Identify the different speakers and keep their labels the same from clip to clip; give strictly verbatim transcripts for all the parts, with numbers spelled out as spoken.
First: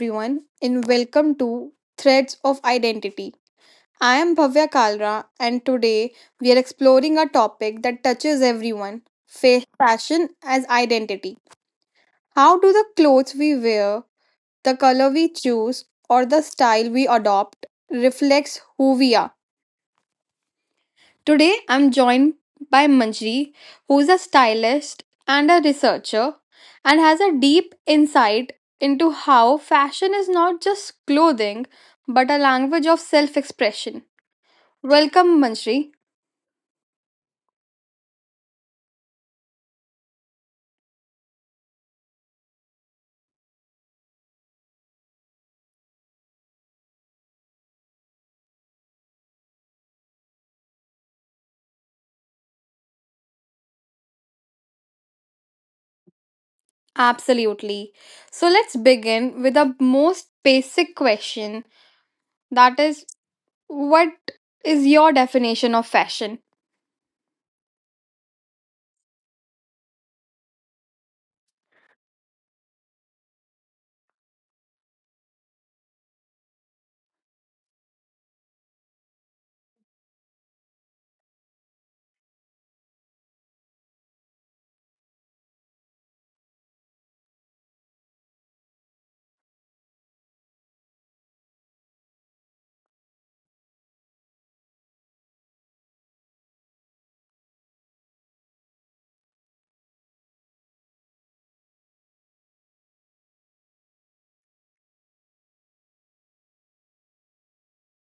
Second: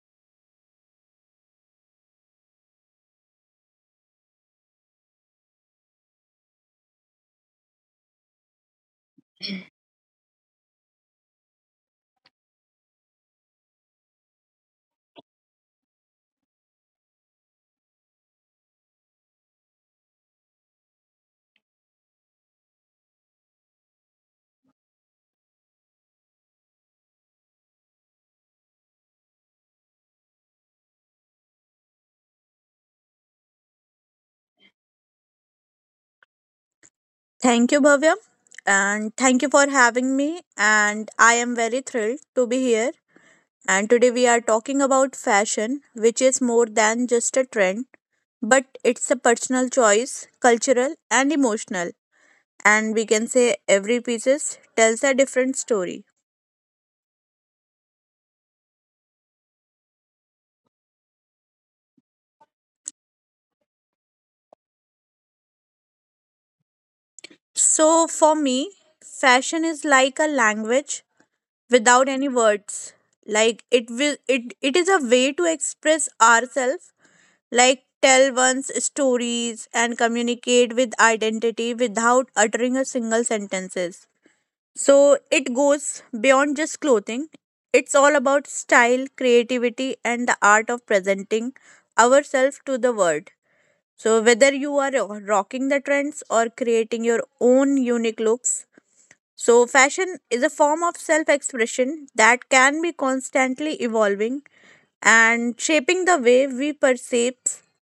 Speaker 1: everyone, and welcome to Threads of Identity. I am Bhavya Kalra, and today we are exploring a topic that touches everyone. Fa- fashion as identity. How do the clothes we wear, the color we choose, or the style we adopt reflects who we are? Today, I'm joined by Manjri, who's a stylist and a researcher and has a deep insight into how fashion is not just clothing but a language of self expression. Welcome, Manjri.
Speaker 2: Thank you, Bhavya, and thank you for having me. And I am very thrilled to be here. And today we are talking about fashion, which is more than just a trend, but it's a personal choice, cultural and emotional. And we can say every piece tells a different story.
Speaker 1: Absolutely. So, let's begin with the most basic question, that is, what is your definition of fashion?
Speaker 2: So for me, fashion is like a language without any words. Like it will it, it is a way to express ourselves, like tell one's stories and communicate with identity without uttering a single sentences. So it goes beyond just clothing. It's all about style, creativity, and the art of presenting ourselves to the world. So whether you are rocking the trends or creating your own unique looks, so fashion is a form of self expression that can be constantly evolving and shaping the way we perceive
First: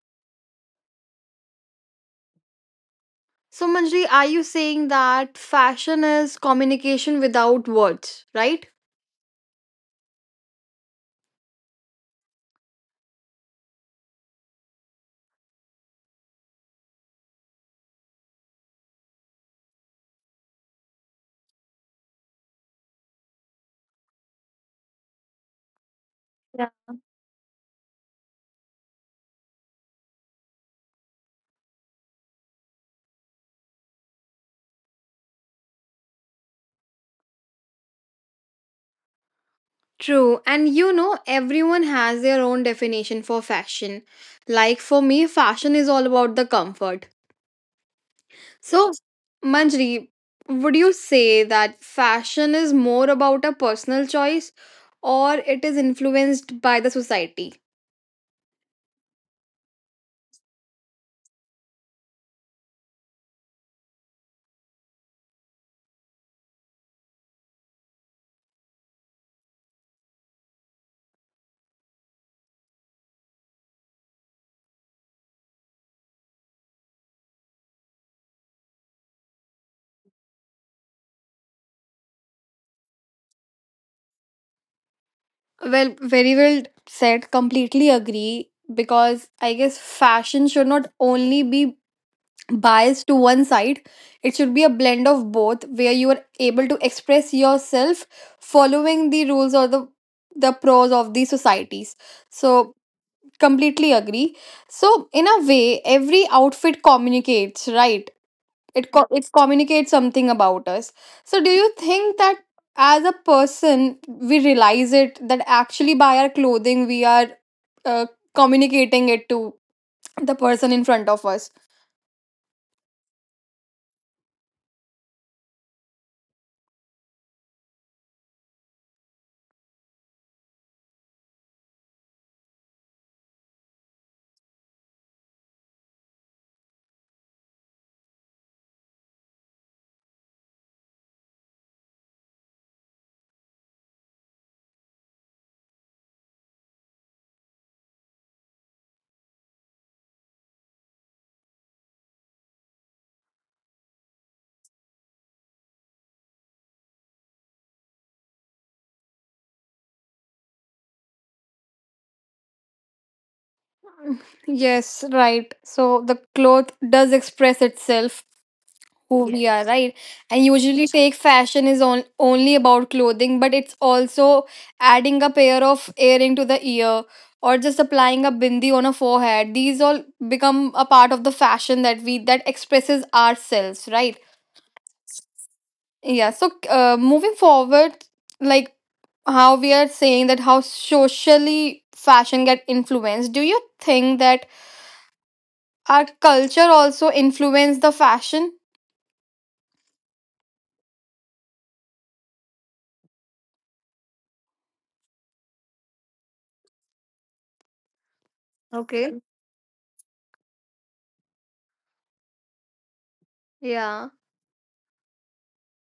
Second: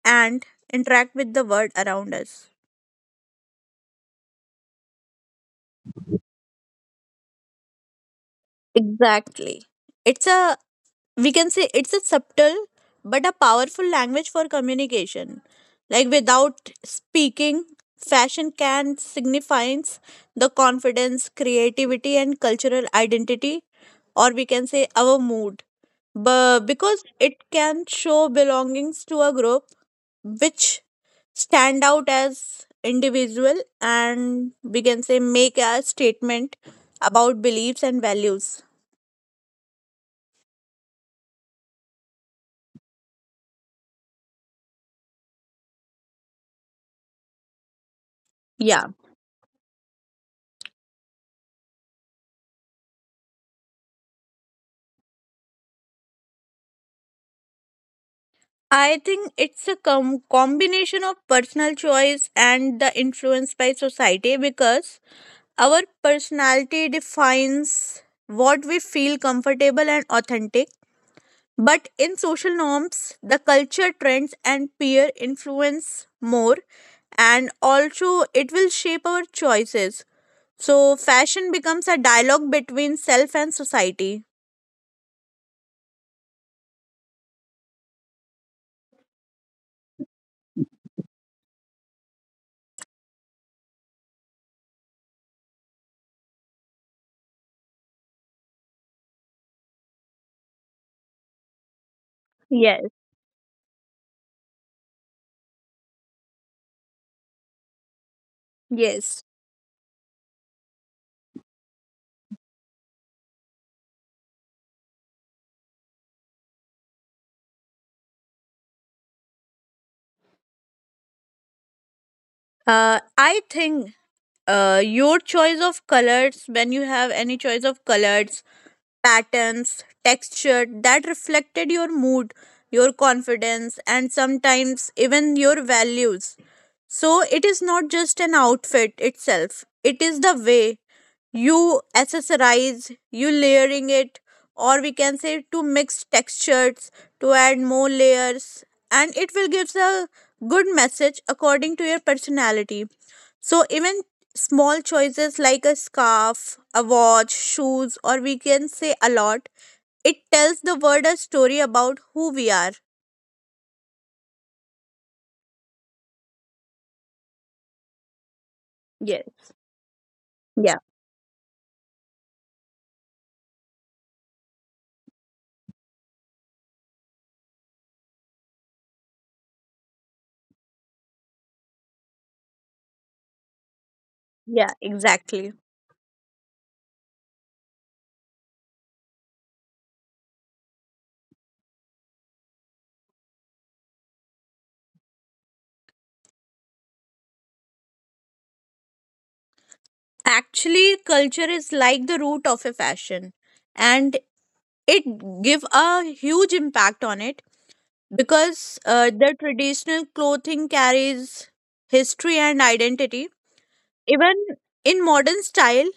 Speaker 2: and interact with the world around us.
Speaker 1: So, Manjri, are you saying that fashion is communication without words, right?
Speaker 2: Exactly. It's a we can say it's a subtle but a powerful language for communication, like without speaking, fashion can signifies the confidence, creativity, and cultural identity, or we can say our mood, but
Speaker 1: Yeah.
Speaker 2: because it can show belongings to a group which stand out as individual, and we can say make a statement about beliefs and values.
Speaker 1: True. And you know, everyone has their own definition for fashion. Like for me, fashion is all about the comfort.
Speaker 2: Yeah,
Speaker 1: So, Manjri, would you say that fashion is more about a personal choice or it is influenced by the society?
Speaker 2: I think it's a com- combination of personal choice and the influence by society, because our personality defines what we feel comfortable and authentic. But in social norms, the culture trends and peer influence more, and also it will shape our choices. So, fashion becomes a dialogue between self and society.
Speaker 1: Well, very well said. Completely agree. Because I guess fashion should not only be bias to one side. It should be a blend of both where you are able to express yourself following the rules or the the pros of the societies. So
Speaker 2: Yes.
Speaker 1: completely agree. So in a way, every outfit communicates, right? It co-
Speaker 2: Yes.
Speaker 1: it communicates something about us. So do you think that as a person we realize it that actually by our clothing we are uh, communicating it to the person in front of us?
Speaker 2: Uh, I think uh, your choice of colors, when you have any choice of colors, patterns, texture, that reflected your mood, your confidence, and sometimes even your values. So it is not just an outfit itself. It is the way you accessorize, you layering it, or we can say to mix textures to add more layers, and it will gives a good message according to your personality. So even small choices like a scarf, a watch, shoes, or we can say a lot, it tells the world a story about who we are.
Speaker 1: Yes, right. So the cloth does express itself
Speaker 2: Yes.
Speaker 1: who we are, right? And
Speaker 2: Yeah.
Speaker 1: usually fake fashion is on, only about clothing, but it's also adding a pair of earring to the ear or just applying a bindi on a forehead. These all become a part of the fashion that we that expresses ourselves, right?
Speaker 2: Yeah, exactly.
Speaker 1: Yeah, so uh, moving forward, like how we are saying that how socially fashion get influenced, do you think that our culture also influenced the fashion.
Speaker 2: Actually, culture is like the root of a fashion, and it give a huge impact on it, because uh,
Speaker 1: Okay.
Speaker 2: the traditional clothing carries history and identity.
Speaker 1: Yeah.
Speaker 2: Even in modern style,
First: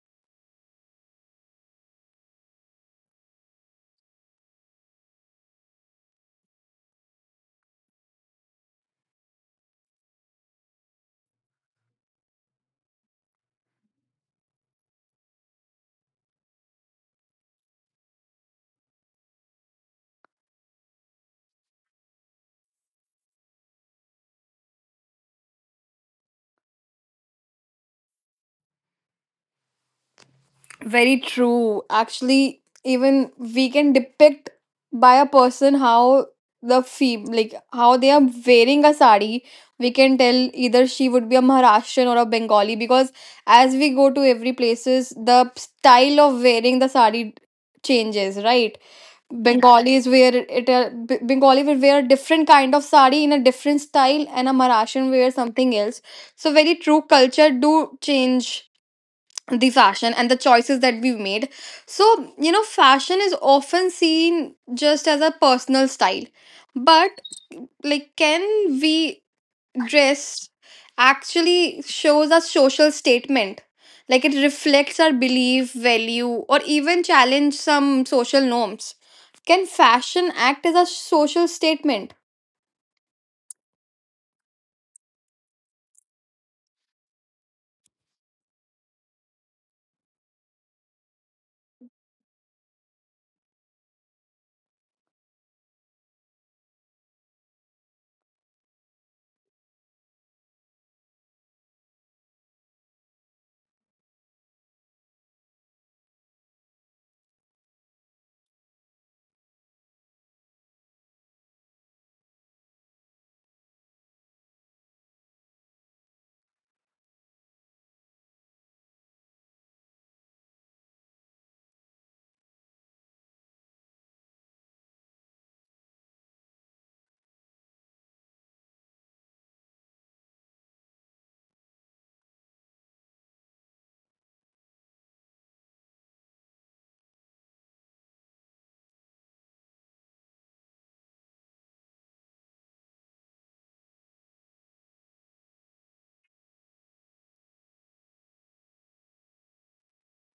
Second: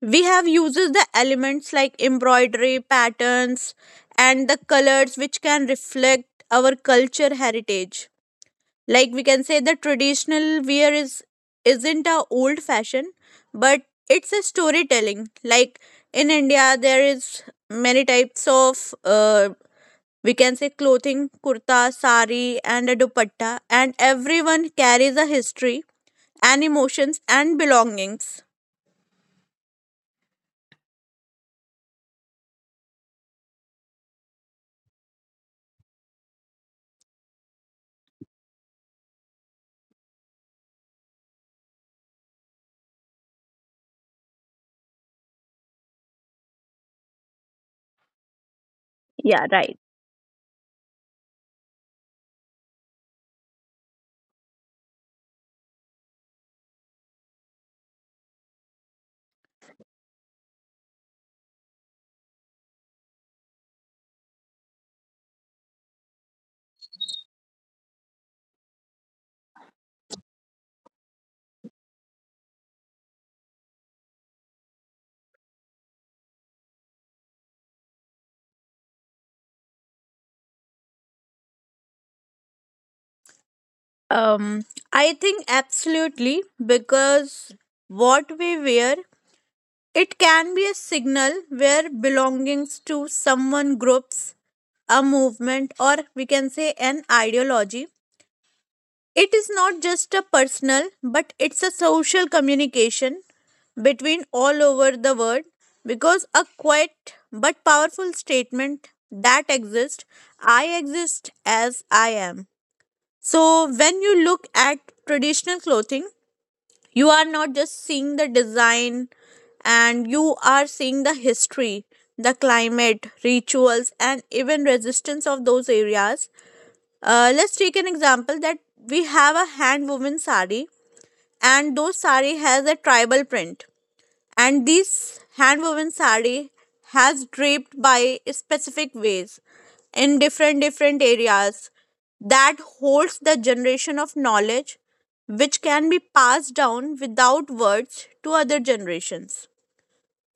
Speaker 2: we have uses the elements like embroidery patterns and the colors which can reflect our culture heritage. Like we can say the traditional wear is isn't a old fashion, but it's a storytelling. Like in India there is many types of, uh, we can say, clothing, kurta, sari, and a dupatta, and everyone carries a history and emotions and belongings.
Speaker 1: Very true. Actually, even we can depict by a person how the fee like how they are wearing a sari. We can tell either she would be a Maharashtrian or a Bengali because as we go to every places, the style of wearing the sari changes, right?
Speaker 2: Yeah, right.
Speaker 1: Bengalis wear it. A, B- Bengali will wear a different kind of sari in a different style, and a Maharashtrian wear something else. So very true, culture do change the fashion and the choices that we've made. So you know, fashion is often seen just as a personal style, but like, can we? Dress actually shows a social statement. Like it reflects our belief, value, or even challenge some social norms. Can fashion act as a social statement?
Speaker 2: Um, I think absolutely, because what we wear, it can be a signal where belongings to someone groups, a movement, or we can say an ideology. It is not just a personal, but it's a social communication between all over the world, because a quiet but powerful statement that exists. I exist as I am. So when you look at traditional clothing, you are not just seeing the design, and you are seeing the history, the climate, rituals, and even resistance of those areas. Uh, let's take an example that we have a hand woven sari, and those sari has a tribal print, and this hand woven sari has draped by specific ways in different different areas that holds the generation of knowledge which can be passed down without words to other generations.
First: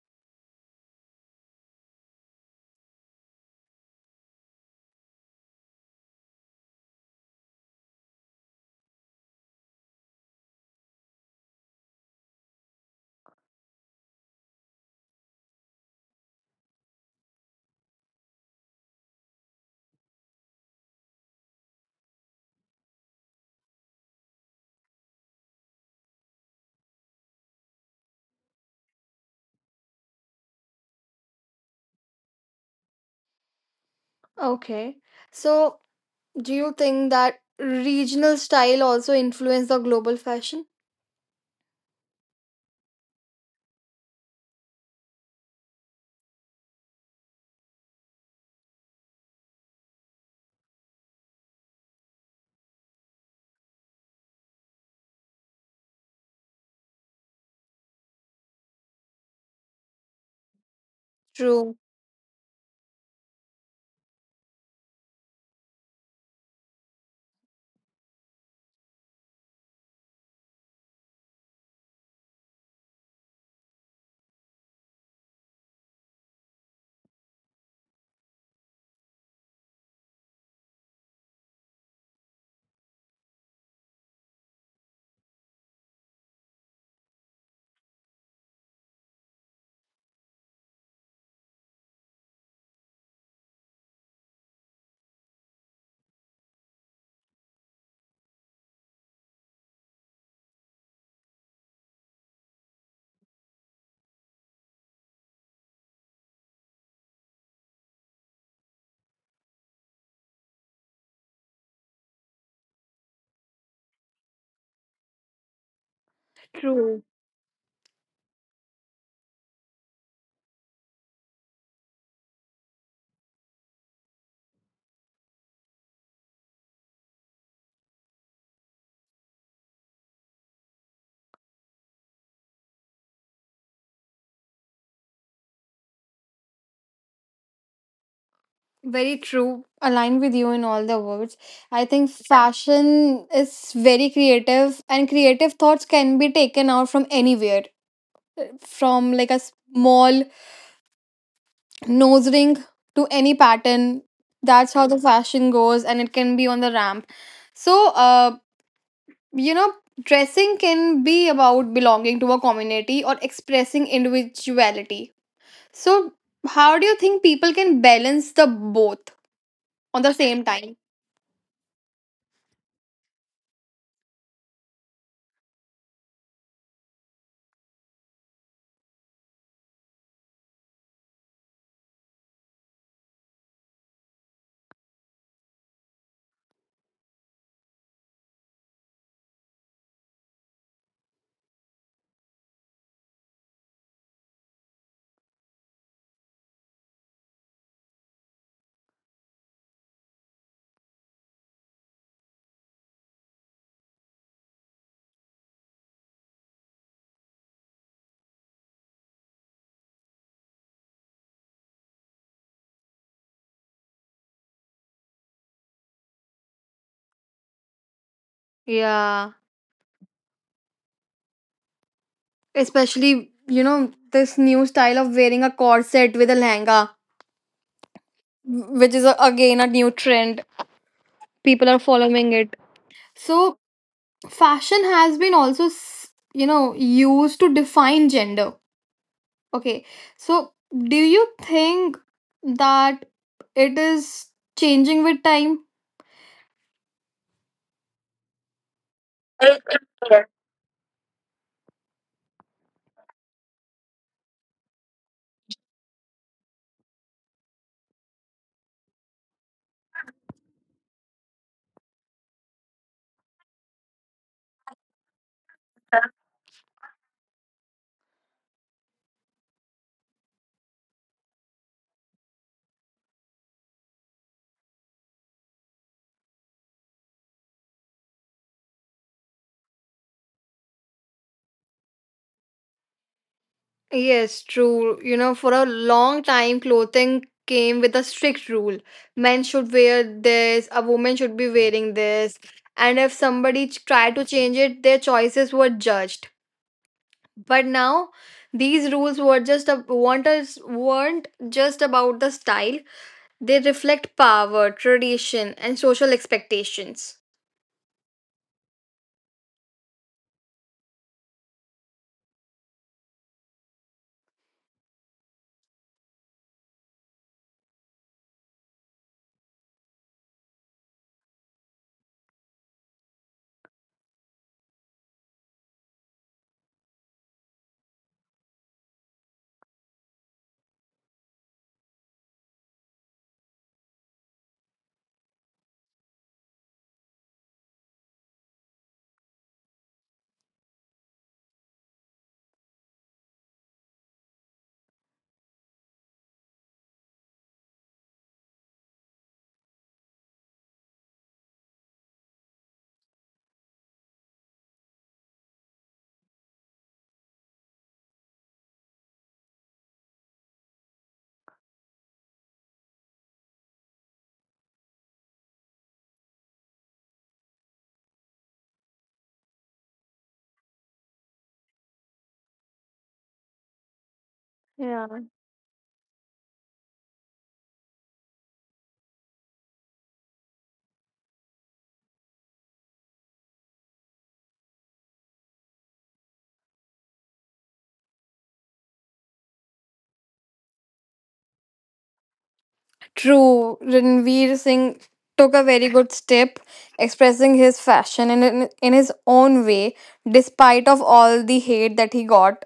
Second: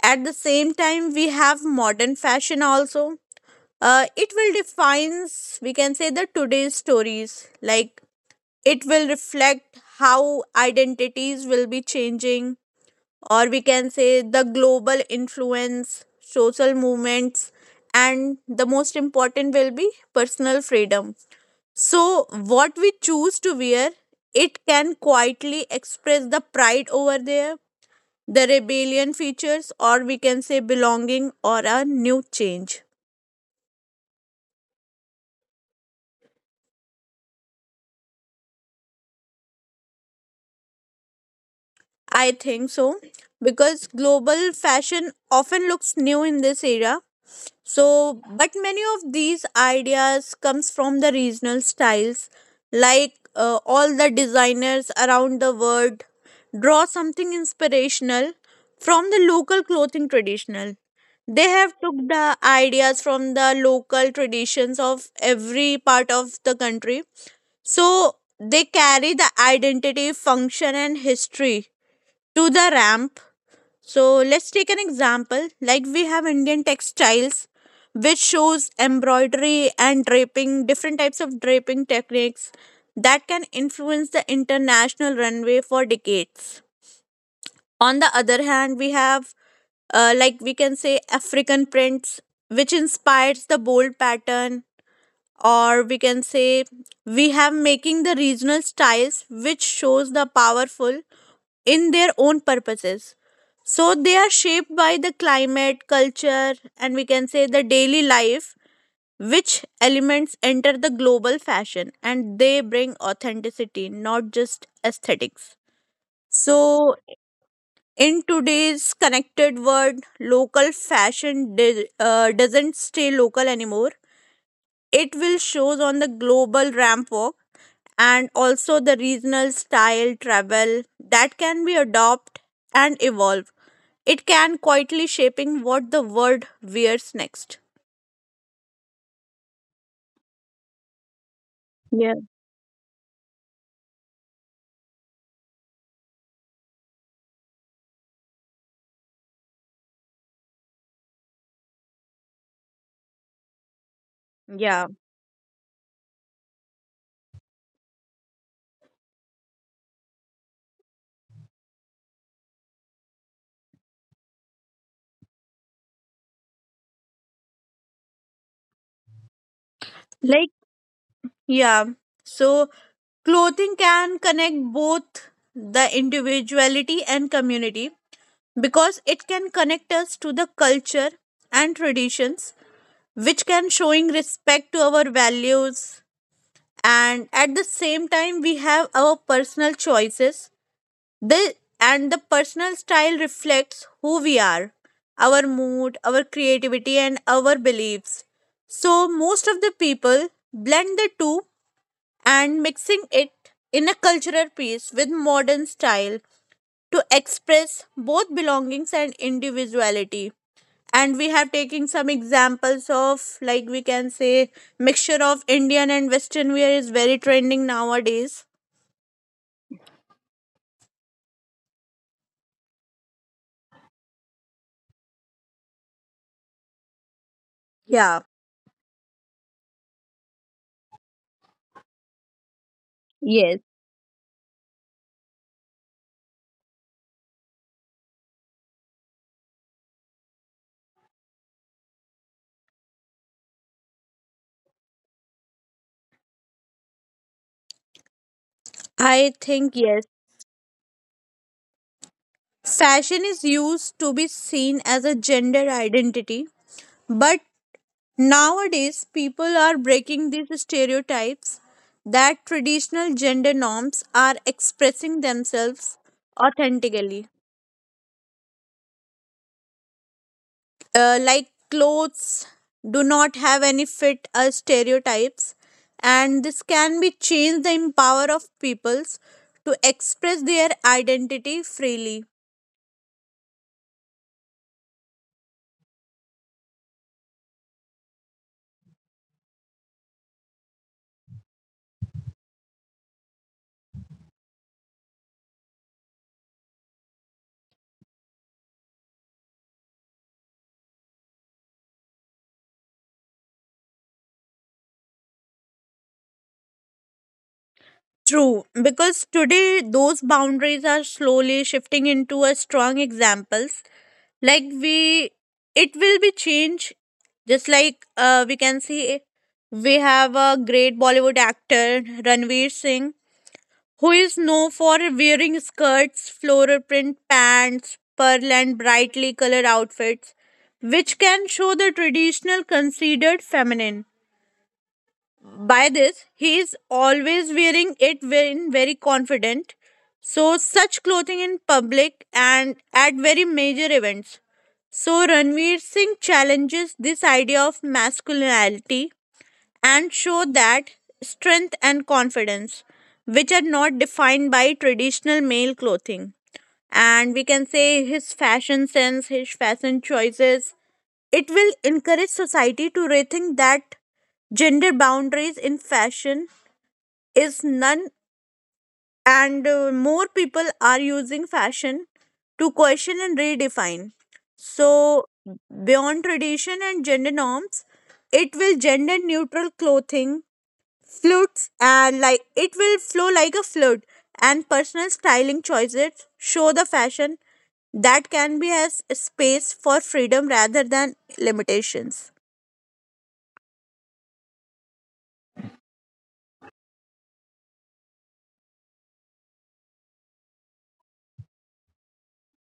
Speaker 2: At the same time, we have modern fashion also. Uh, it will defines, we can say, the today's stories. Like it will reflect how identities will be changing, or we can say the global influence, social movements, and the most important will be personal freedom. So, what we choose to wear, it can quietly express the pride over there, the rebellion features, or we can say belonging or a new change.
Speaker 1: Okay. So, do you think that regional style also influence the global fashion?
Speaker 2: I think so, because global fashion often looks new in this era. So, but many of these ideas comes from the regional styles, like uh, all the designers around the world draw something inspirational from the local clothing traditional. They have
Speaker 1: True,
Speaker 2: took the ideas from the local traditions of every part of the country. So they carry the identity, function, and history to the ramp. So let's take an example. Like we have Indian textiles, which shows embroidery and draping, different types of draping techniques that can influence the international runway for decades. On the other hand, we have, uh, like we can say, African prints, which inspires the bold pattern, or we can say we have making the regional styles, which shows the powerful in their own purposes. So they are shaped by the climate, culture, and we can say the daily life, which elements enter the global fashion, and they bring authenticity, not just aesthetics. So,
Speaker 1: true,
Speaker 2: in today's connected world, local fashion di- uh, doesn't stay local anymore. It will shows on the global ramp walk, and also the regional style travel that can be adopt and evolve. It can quietly shaping what the world wears next.
Speaker 1: very true. Aligned with you in all the words. I think
Speaker 2: Yeah.
Speaker 1: fashion is very creative, and creative thoughts can be taken out from anywhere. From like a small nose ring to any pattern. That's
Speaker 2: Yeah.
Speaker 1: how the fashion goes, and it can be on the ramp. So, uh, you know, dressing can be about belonging to a community or expressing individuality. So, how do you think people can balance the both on the same
Speaker 2: Like,
Speaker 1: time?
Speaker 2: yeah. So, clothing can connect both the individuality and community, because it can connect us to the culture and traditions, which can showing respect to our values. And at the same time, we have our personal choices. The and the personal style reflects who we are, our mood, our creativity, and our beliefs. So most of the people blend the two and mixing it in a cultural piece with modern style to express both belongings and individuality. And we have taken some examples of, like we can say, mixture of Indian and Western wear is very trending nowadays.
Speaker 1: Yeah, especially you know this new style of wearing a corset with a lehenga,
Speaker 2: Yeah.
Speaker 1: which is a, again a new trend. People are following it. So,
Speaker 2: Yes.
Speaker 1: fashion has been also s- you know used to define gender. Okay. So do you think that it is changing with time?
Speaker 2: I think yes. Fashion is used to be seen as a gender identity, but nowadays people are breaking these stereotypes that traditional gender norms are expressing themselves authentically. Uh, like clothes do not have any fit or stereotypes, and this can be changed the empower of peoples to express their identity freely.
Speaker 1: Yes, true. You know, for a long time, clothing came with a strict rule. Men should wear this, a woman should be wearing this. And if somebody ch- tried to change it, their choices were judged. But now, these rules were just a, weren't, as- weren't just about the style. They reflect power, tradition, and social expectations.
Speaker 2: True, because today those boundaries are slowly shifting into a strong examples. Like we, it will be change. Just like, uh, we can see, we have a great Bollywood actor Ranveer Singh, who is known for wearing skirts, floral print pants, pearl and brightly colored outfits, which can show the traditional considered feminine. By this, he is always wearing it when very confident. So, such clothing in public and at very major events. So, Ranveer Singh challenges this idea of masculinity and show that strength and confidence, which are not defined by traditional male clothing. And we can say his fashion sense, his fashion choices, it will encourage society to rethink that gender boundaries in fashion is none, and uh, more people are using fashion to question and redefine. So,
Speaker 1: Yeah.
Speaker 2: beyond tradition and gender norms, it will gender neutral clothing flutes, and like it will flow like a flood, and personal styling choices show the fashion that can be as space for freedom rather than limitations.
Speaker 1: True, Ranveer Singh took a very good step expressing his fashion in, in, in his own way despite of all the hate that he got.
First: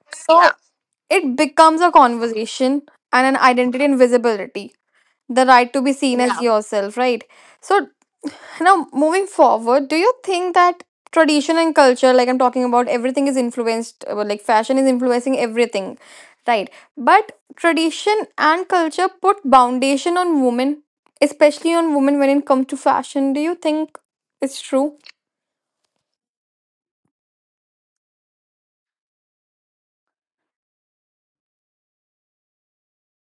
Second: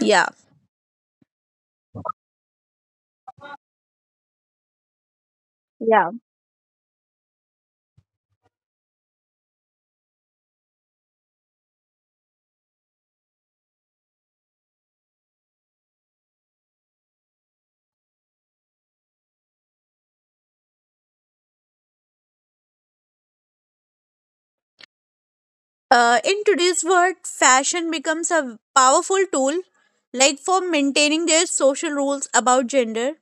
Speaker 2: Yeah,
Speaker 1: So yeah, it becomes a conversation and an identity and visibility. The right to be
Speaker 2: yeah.
Speaker 1: seen as, yeah, yourself, right? So now, moving forward, do you think that tradition and culture, like I'm talking about, everything is influenced, uh, well, like fashion is influencing everything, right? But tradition and culture put foundation on women, especially on women when it comes to fashion. Do you think it's true?
Speaker 2: Uh, in today's world, fashion becomes a powerful tool, like for maintaining their social rules about gender,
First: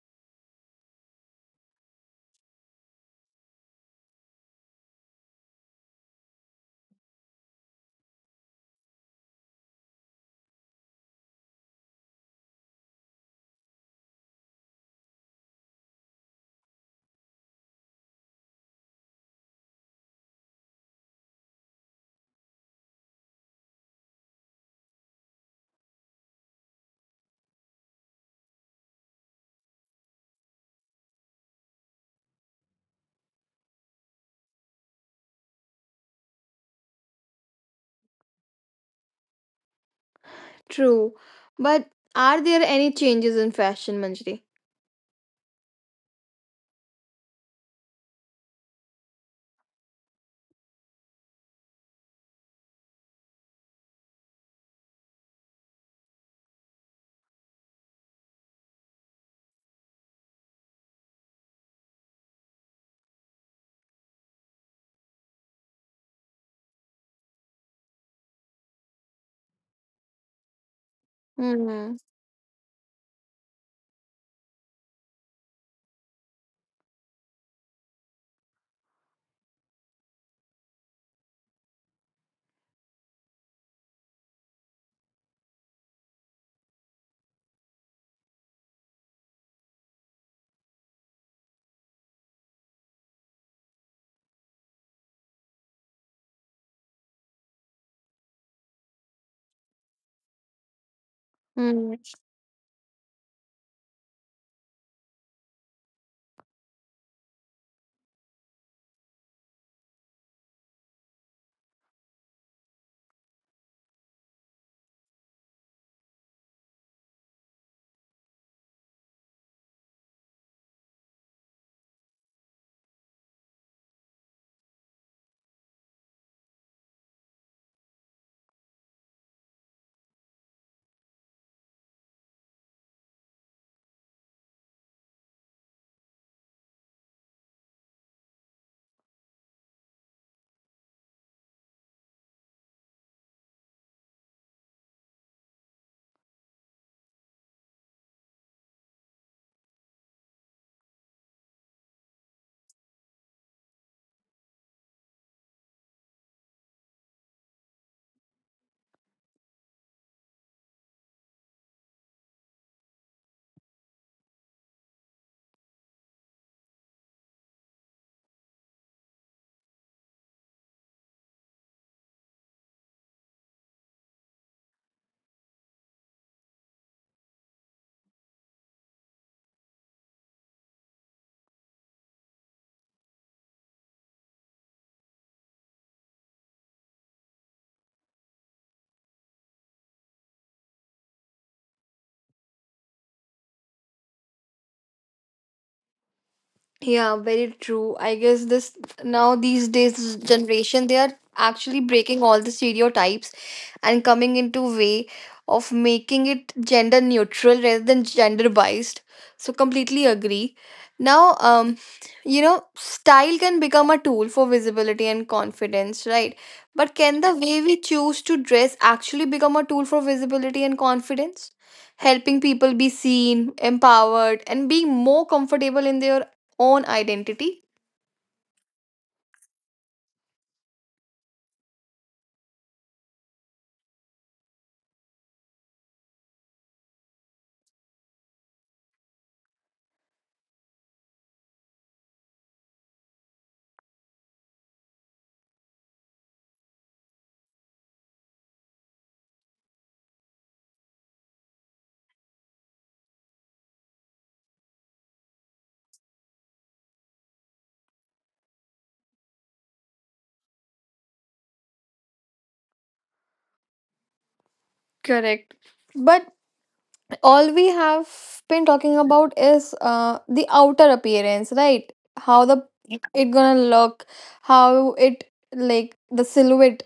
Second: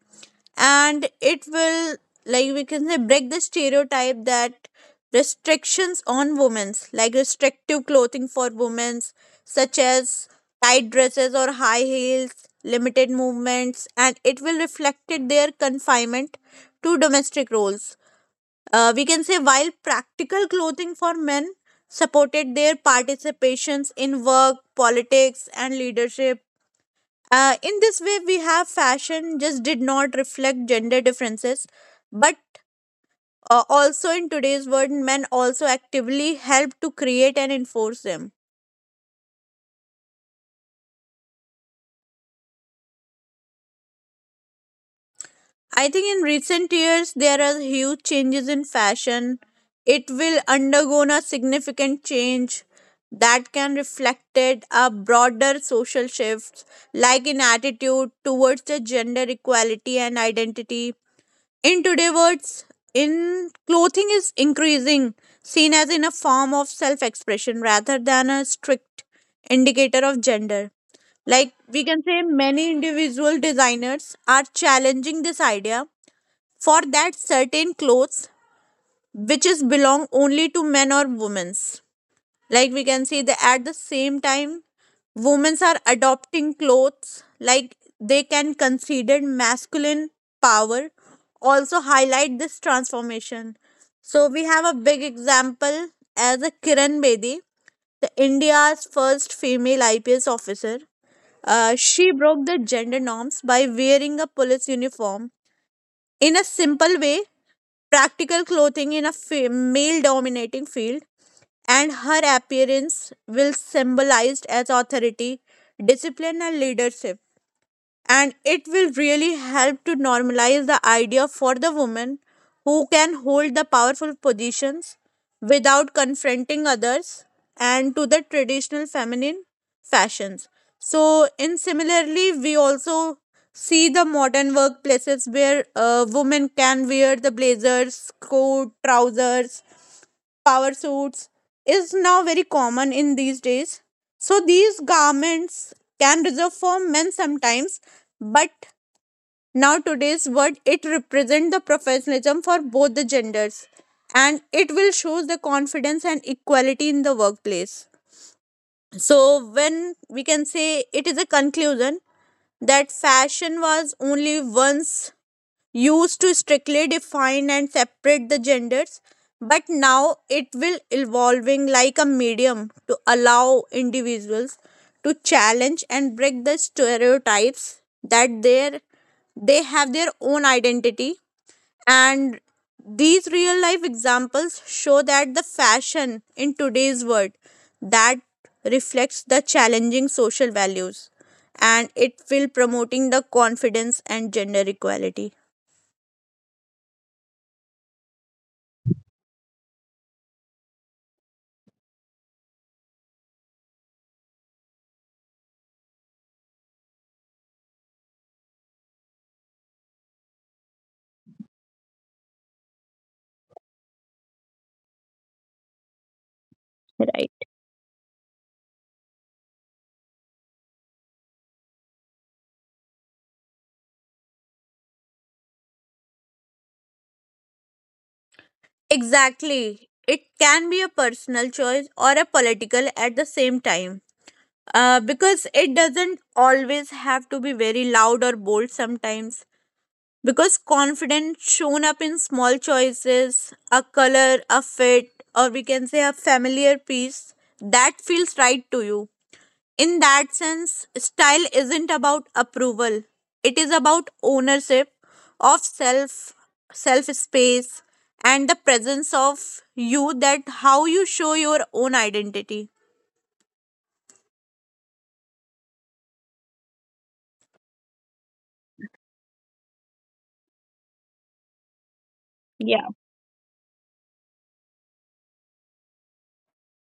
Speaker 2: and it will, like we can say, break the stereotype that restrictions on women's, like restrictive clothing for women's, such as tight dresses or high heels, limited movements, and it will reflect their confinement to domestic roles. Uh, we can say while practical clothing for men supported their participations in work, politics, and leadership. Uh, in this way, we have fashion just did not reflect gender differences, but uh, also in today's world, men also actively help to create and enforce them.
Speaker 1: True. But are there any changes in fashion, Manjri?
Speaker 2: I think in recent years there are huge changes in fashion. It will undergo a significant change that can reflected a broader social shifts, like in attitude towards the gender equality and identity. In today's words, in clothing is increasing, seen as in a form of self-expression rather than a strict indicator of gender. Like we
Speaker 1: Hmm.
Speaker 2: can say many individual designers are challenging this idea for that certain clothes which is belong only to men or women's. Like we can see, that at the same time, women's are adopting clothes like they can consider masculine power also highlight this transformation. So we have a big example as a Kiran Bedi, the India's first female I P S officer. Uh, she broke the gender norms by wearing a police uniform in a simple way, practical clothing in a fa- male dominating field, and her appearance will symbolized as authority, discipline, and leadership, and it will really help to normalize the idea for the woman who can hold the powerful positions without confronting others and to the traditional feminine fashions. So in similarly we also see the modern workplaces where uh, women can wear the blazers, coat, trousers, power suits is now very common in these days. So these garments can reserve for men sometimes, but now today's word it represents the professionalism for both the genders, and it will show the confidence and equality in the workplace. So when we can say it is a conclusion that fashion was only once used to strictly define and separate the genders, but now it will evolving like a medium to allow individuals to challenge and break the stereotypes that their they have their own identity, and these real life examples show that the fashion in today's world that reflects the challenging social values and it will promoting the confidence and gender equality.
Speaker 1: Yeah, very true. I guess this, now these days this generation they are actually breaking all the stereotypes and coming into way of making it gender neutral rather than gender biased. So completely agree. Now, um, you know, style can become a tool for visibility and confidence, right? But can the way we choose to dress actually become a tool for visibility and confidence, helping people be seen, empowered, and being more comfortable in their own identity?
Speaker 2: Exactly. It can be a personal choice or a political at the same time. Uh, because it doesn't always have to be very loud or bold sometimes. Because confidence shown up in small choices, a color, a fit, or we can say a familiar piece that feels right to you in that sense, style isn't about approval. It is about ownership of self, self space, and the presence of you that how you show your own identity.
Speaker 1: Correct. But all we have been talking about is uh, the outer appearance, right? How the
Speaker 2: Yeah.
Speaker 1: it gonna look, how it like the silhouette.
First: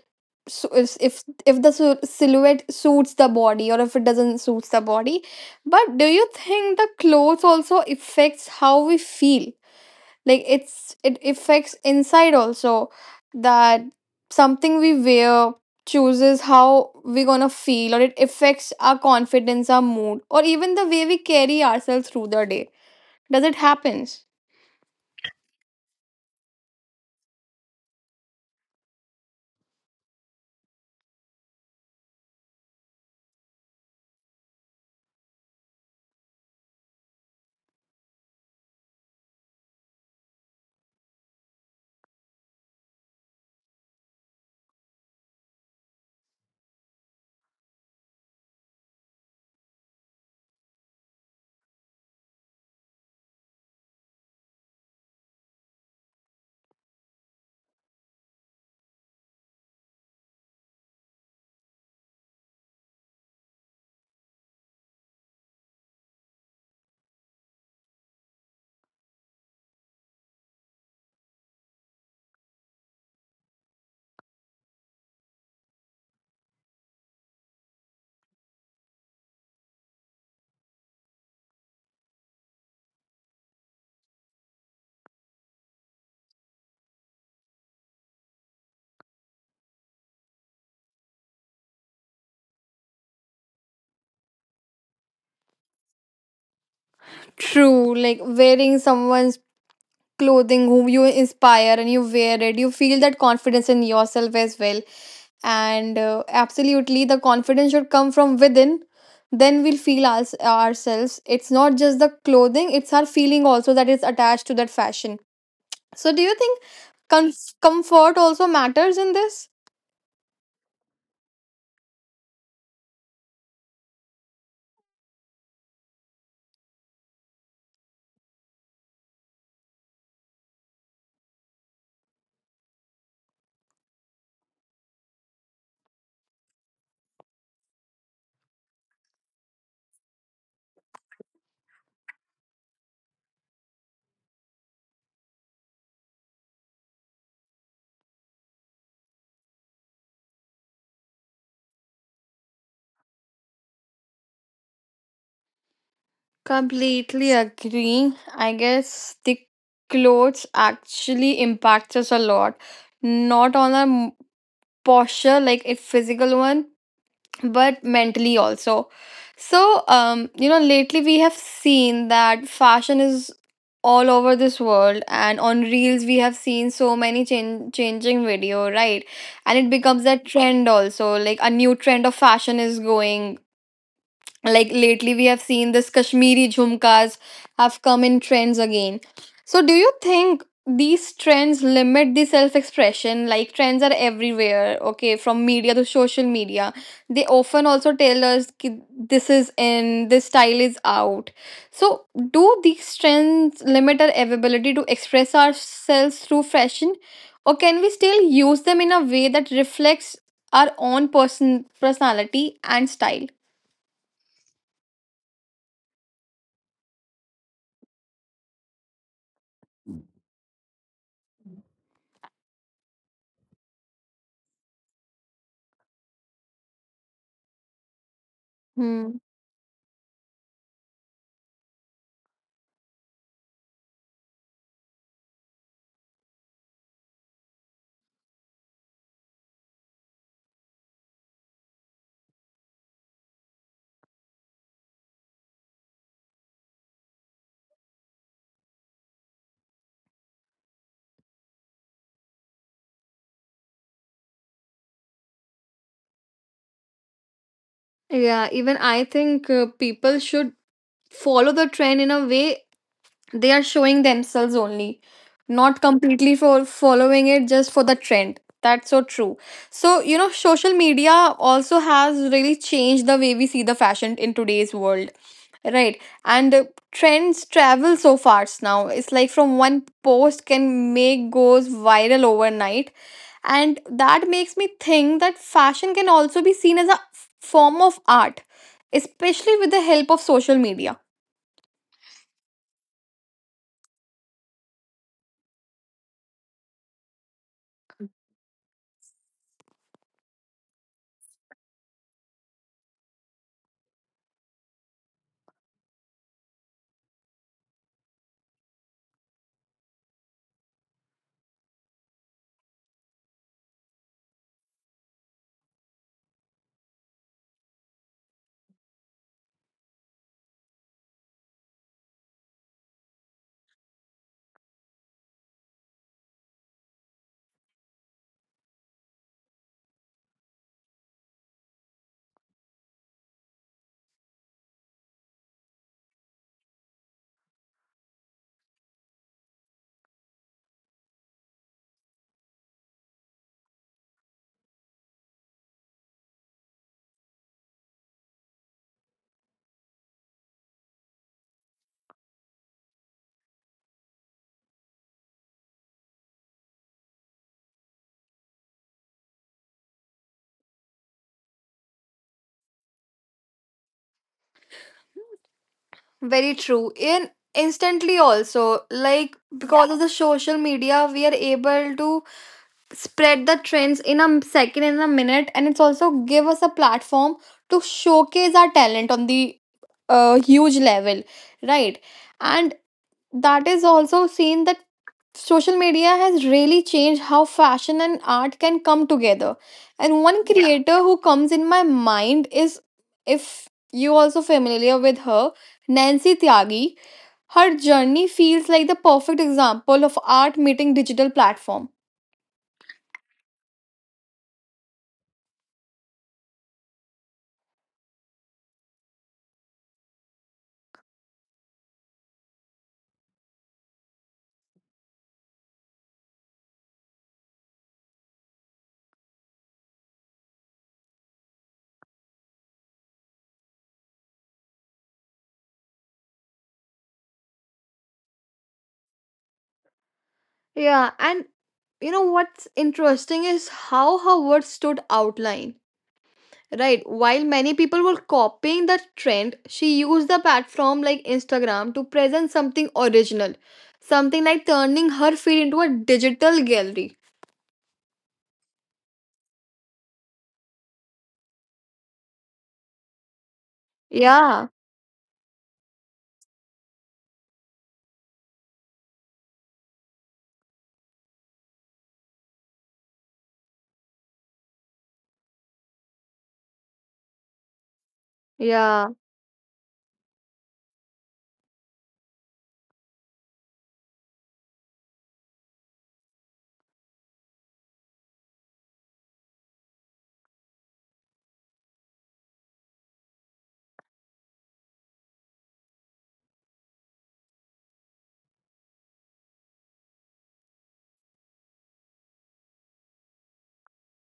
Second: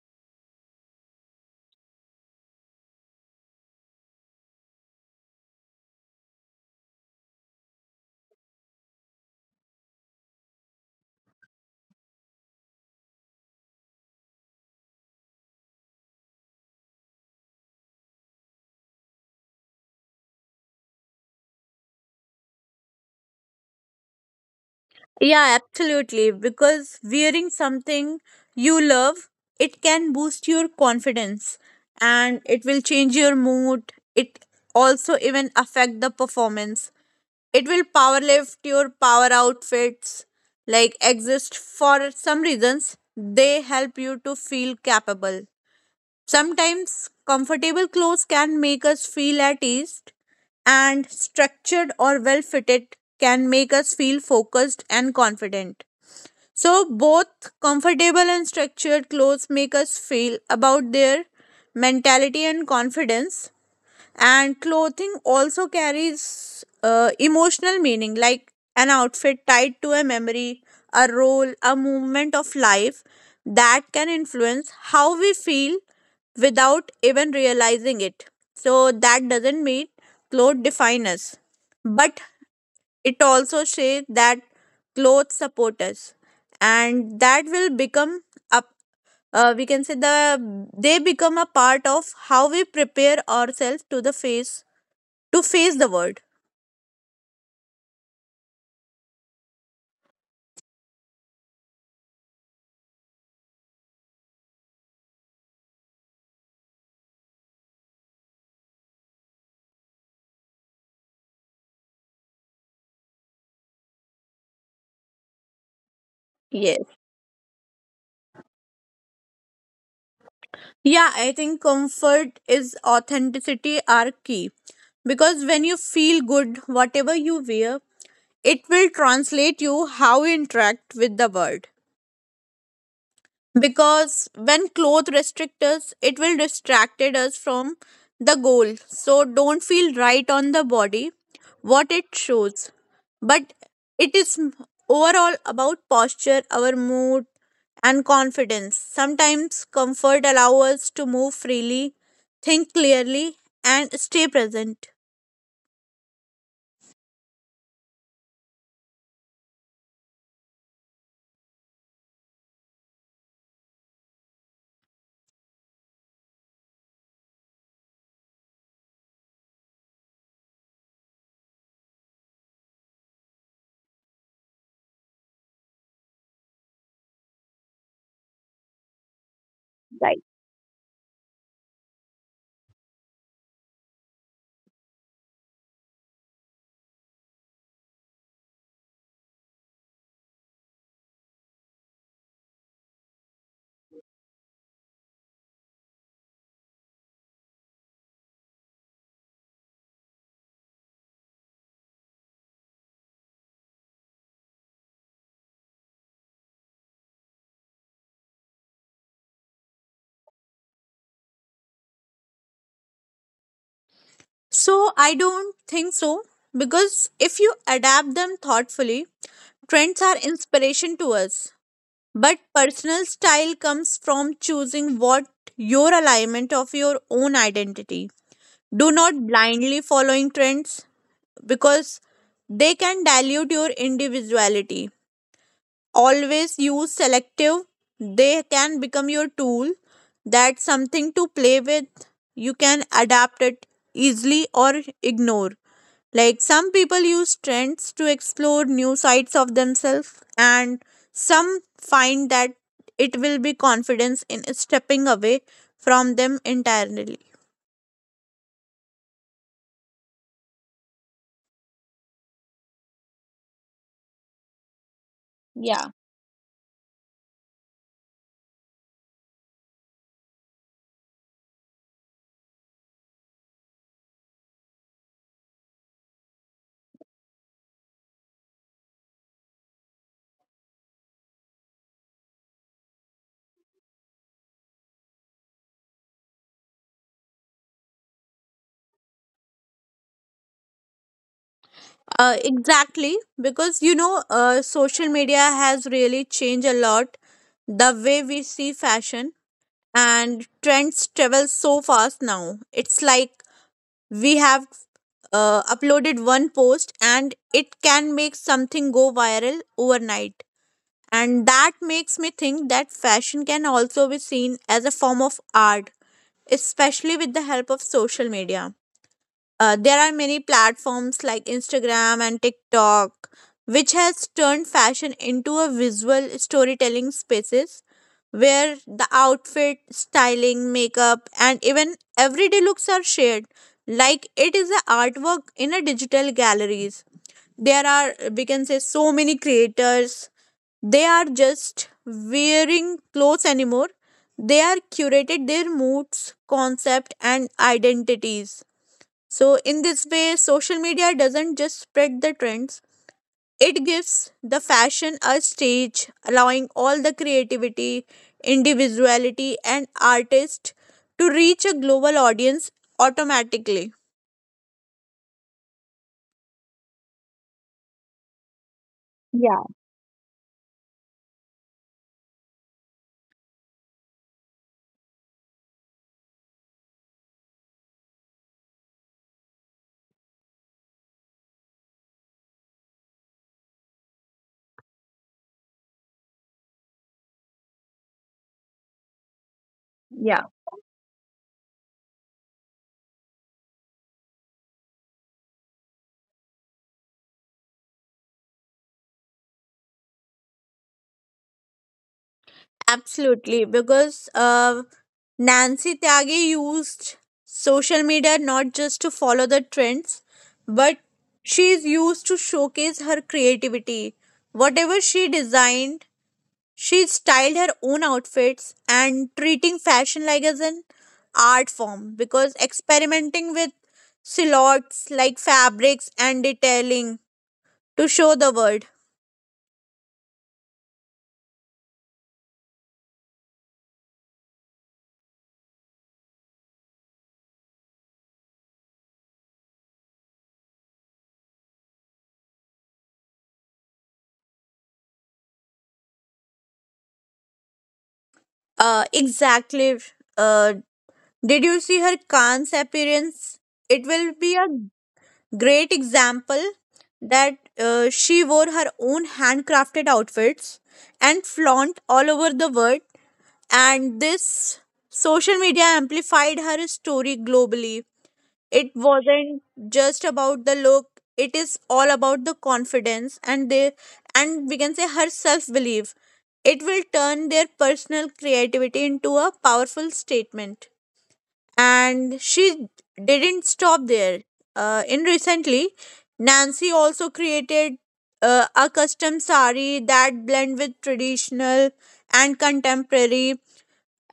Speaker 1: So if if if the su- silhouette suits the body or if it doesn't suits the body, but do you think the clothes also affects how we feel? Like it's it affects inside also, that something we wear chooses how we're gonna feel, or it affects our confidence, our mood, or even the way we carry ourselves through the day. Does it happens?
Speaker 2: Yeah, absolutely. Because wearing something you love, it can boost your confidence and it will change your mood. It also even affect the performance. It will power lift your power outfits like exist for some reasons. They help you to feel capable. Sometimes comfortable clothes can make us feel at ease, and structured or well fitted can make us feel focused and confident. So, both comfortable and structured clothes make us feel about their mentality and confidence, and clothing also carries uh, emotional meaning like an outfit tied to a memory, a role, a movement of life that can influence how we feel without even realizing it. So that doesn't mean clothes define us, but it also says that clothes support us and that will become up, uh, we can say the they become a part of how we prepare ourselves to the face to face the world.
Speaker 1: True, like wearing someone's clothing whom you inspire and you wear it, you feel that confidence in yourself as well. And uh, absolutely, the confidence should come from within, then we'll feel our, ourselves. It's not just the clothing, it's our feeling also that is attached to that fashion. So do you think
Speaker 2: Yes.
Speaker 1: com- comfort also matters in this?
Speaker 2: Yeah, I think comfort is authenticity are key, because when you feel good, whatever you wear, it will translate you how you interact with the world. Because when clothes restrict us it will distracted us from the goal so don't feel right on the body what it shows, but it is m- overall about posture, our mood, and confidence. Sometimes comfort allows us to move freely, think clearly, and stay present.
Speaker 1: Completely agree. I guess the clothes actually impacts us a lot, not on a m- posture like a physical one, but mentally also. So, um, you know, lately we have seen that fashion is all over this world, and on Reels, we have seen so many change changing video, right? And it becomes a
Speaker 2: Right.
Speaker 1: trend also, like a new trend of fashion is going, like lately we have seen this Kashmiri jhumkas have come in trends again. So do you think these trends limit the self expression? Like trends are everywhere, okay, from media to social media. They often also tell us ki this is in, this style is out. So do these trends limit our ability to express ourselves through fashion, or can we still use them in a way that reflects our own person personality and style?
Speaker 2: So I don't think so, because if you adapt them thoughtfully, trends are inspiration to us. But personal style comes from choosing what your alignment of your own identity. Do
Speaker 1: Hmm.
Speaker 2: not blindly following trends, because they can dilute your individuality. Always use selective, they can become your tool, that's something to play with, you can adapt it easily or ignore. Like some people use trends to explore new sides of themselves, and some find that it will be confidence in stepping away from them entirely.
Speaker 1: Yeah, even I think uh, people should follow the trend in a way they are showing themselves only, not
Speaker 2: Yeah.
Speaker 1: completely for following it just for the trend. That's so true. So, you know, social media also has really changed the way we see the fashion in today's world. Right. And uh, trends travel so fast now. It's like from one post can make goes viral overnight. And that makes me think that fashion can also be seen as a f- form of art, especially with the help of social media.
Speaker 2: Uh, exactly, because you know, uh, social media has really changed a lot the way we see fashion, and trends travel so fast now. It's like we have uh, uploaded one post and it can make something go viral overnight. And that makes me think that fashion can also be seen as a form of art, especially with the help of social media. Uh, there are many platforms like Instagram and TikTok, which has turned fashion into a visual storytelling spaces where the outfit, styling, makeup, and even everyday looks are shared. Like it is an artwork in a digital galleries. There are we can say so many creators. They are just wearing clothes anymore. They are curated their moods, concept, and identities. So, in this way, social media doesn't just spread the trends, it gives the fashion a stage, allowing all the creativity, individuality, and artists to reach a global audience automatically.
Speaker 1: Very true. In instantly also, like
Speaker 2: Yeah.
Speaker 1: because of the social media, we are able to spread the trends in a m- second, in a minute, and it's also give us a platform to showcase our talent on the uh, huge level, right? And that is also seen that social media has really changed how fashion and art can come together. And one, yeah, creator who comes in my mind is, if you also familiar with her, Nancy Tyagi. Her journey feels like the perfect example of art meeting digital platform.
Speaker 2: Absolutely, because uh, Nancy Tyagi used social media not just to follow the trends, but she is used to showcase her creativity. Whatever she designed, she styled her own outfits and treating fashion like as an art form, because experimenting with silhouettes like fabrics and detailing to show the world.
Speaker 1: Yeah. And you know what's interesting is how her words stood outline. Right. While many people were copying the trend, she used the platform like Instagram to present something original, something like turning her feed into a digital gallery.
Speaker 2: Uh, exactly. Uh, did you see her Khan's appearance? It will be a
Speaker 1: Yeah,
Speaker 2: great example that uh, she wore her own handcrafted outfits and flaunt all over the world, and this social media amplified her story globally. It
Speaker 1: yeah,
Speaker 2: wasn't just about the look, it is all about the confidence and they and we can say her self belief. It will turn their personal creativity into a powerful statement, and she didn't stop there. Uh, in recently, Nancy also created uh, a custom sari that blend with traditional and contemporary,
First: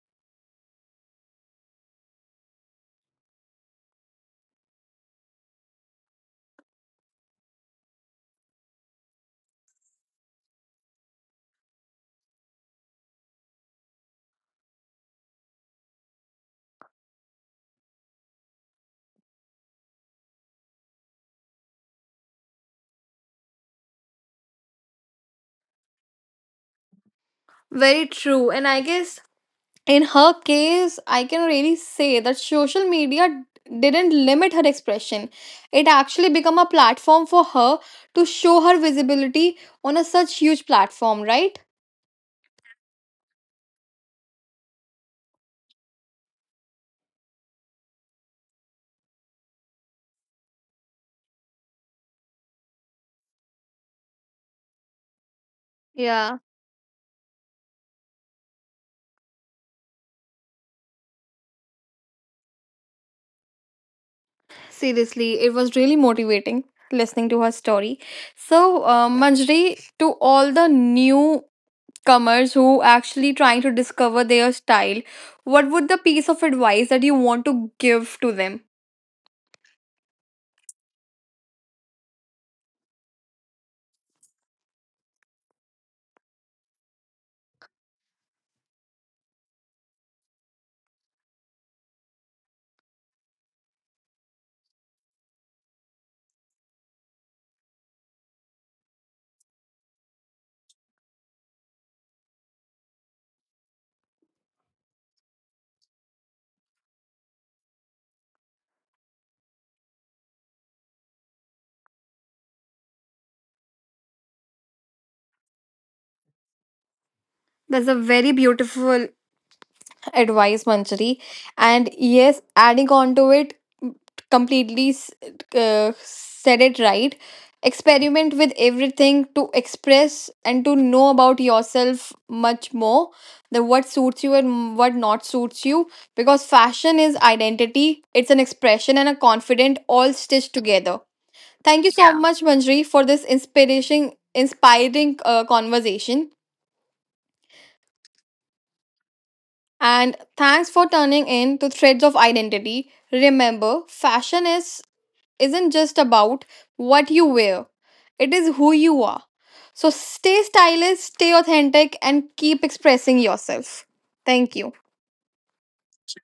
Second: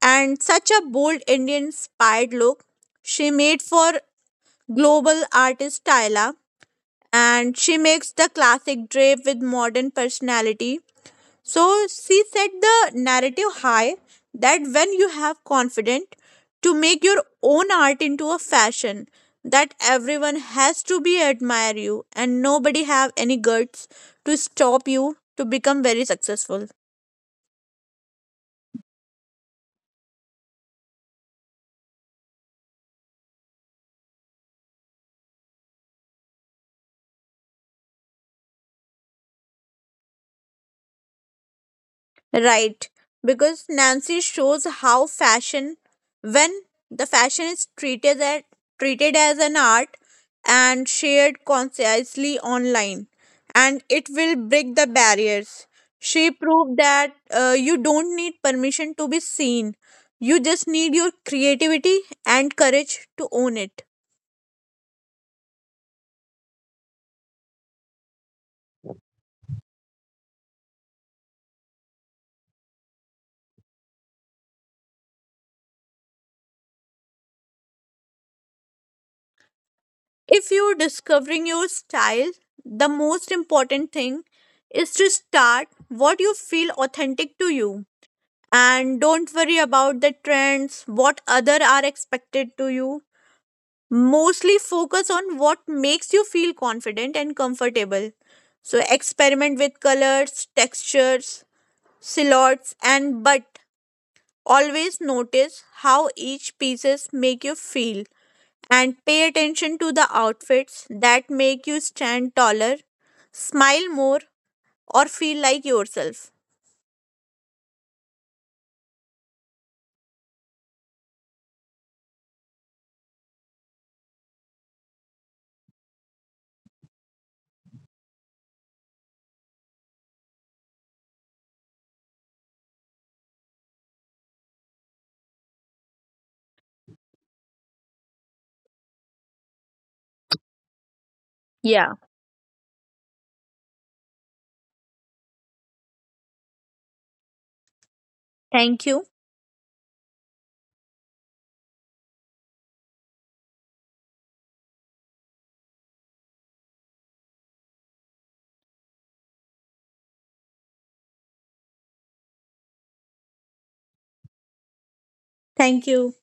Speaker 2: and such a bold Indian inspired look she made for global artist Tyla, and she makes the classic drape with modern personality. So she set the narrative high that when you have confidence to make your own art into a fashion, that everyone has to be admire you and nobody have any guts to stop you to become very successful.
Speaker 1: very true. And I guess in her case, I can really say that social media didn't limit her expression. It actually became a platform for her to show her visibility on a such huge platform, right?
Speaker 2: Right, because Nancy shows how fashion, when the fashion is treated as, treated as an art and shared consciously online, and it will break the barriers. She
Speaker 1: Yeah.
Speaker 2: proved that uh, you don't need permission to be seen, you just need your creativity and courage to own it.
Speaker 1: Seriously, it was really motivating listening to her story. So, uh, Manjri, to all the newcomers who actually trying to discover their style, what would the piece of advice that you want to give to them?
Speaker 2: If you're discovering your style, the most important thing is to start what you feel authentic to you. And don't worry about the trends what other are expected to you, mostly focus on what makes you feel confident and comfortable. So experiment with colors, textures, silhouettes and but always notice how each pieces make you feel, and pay attention to the outfits that make you stand taller, smile more, or feel like yourself.
Speaker 1: That's a very beautiful advice, Manjari. And yes, adding on to it, completely s- uh, said it right. Experiment with everything to express and to know about yourself much more. The what suits you and what not suits you. Because fashion is identity, it's an expression and a confident all stitched together. Thank you
Speaker 2: Yeah.
Speaker 1: so, yeah, much, Manjari, for this inspiration, inspiring uh, conversation.
Speaker 2: Thank you.
Speaker 1: And thanks for turning in to Threads of Identity. Remember, fashion is isn't just about what you wear. It is who you are. So stay stylish, stay authentic and keep expressing yourself. Thank you.
Speaker 2: Thank you.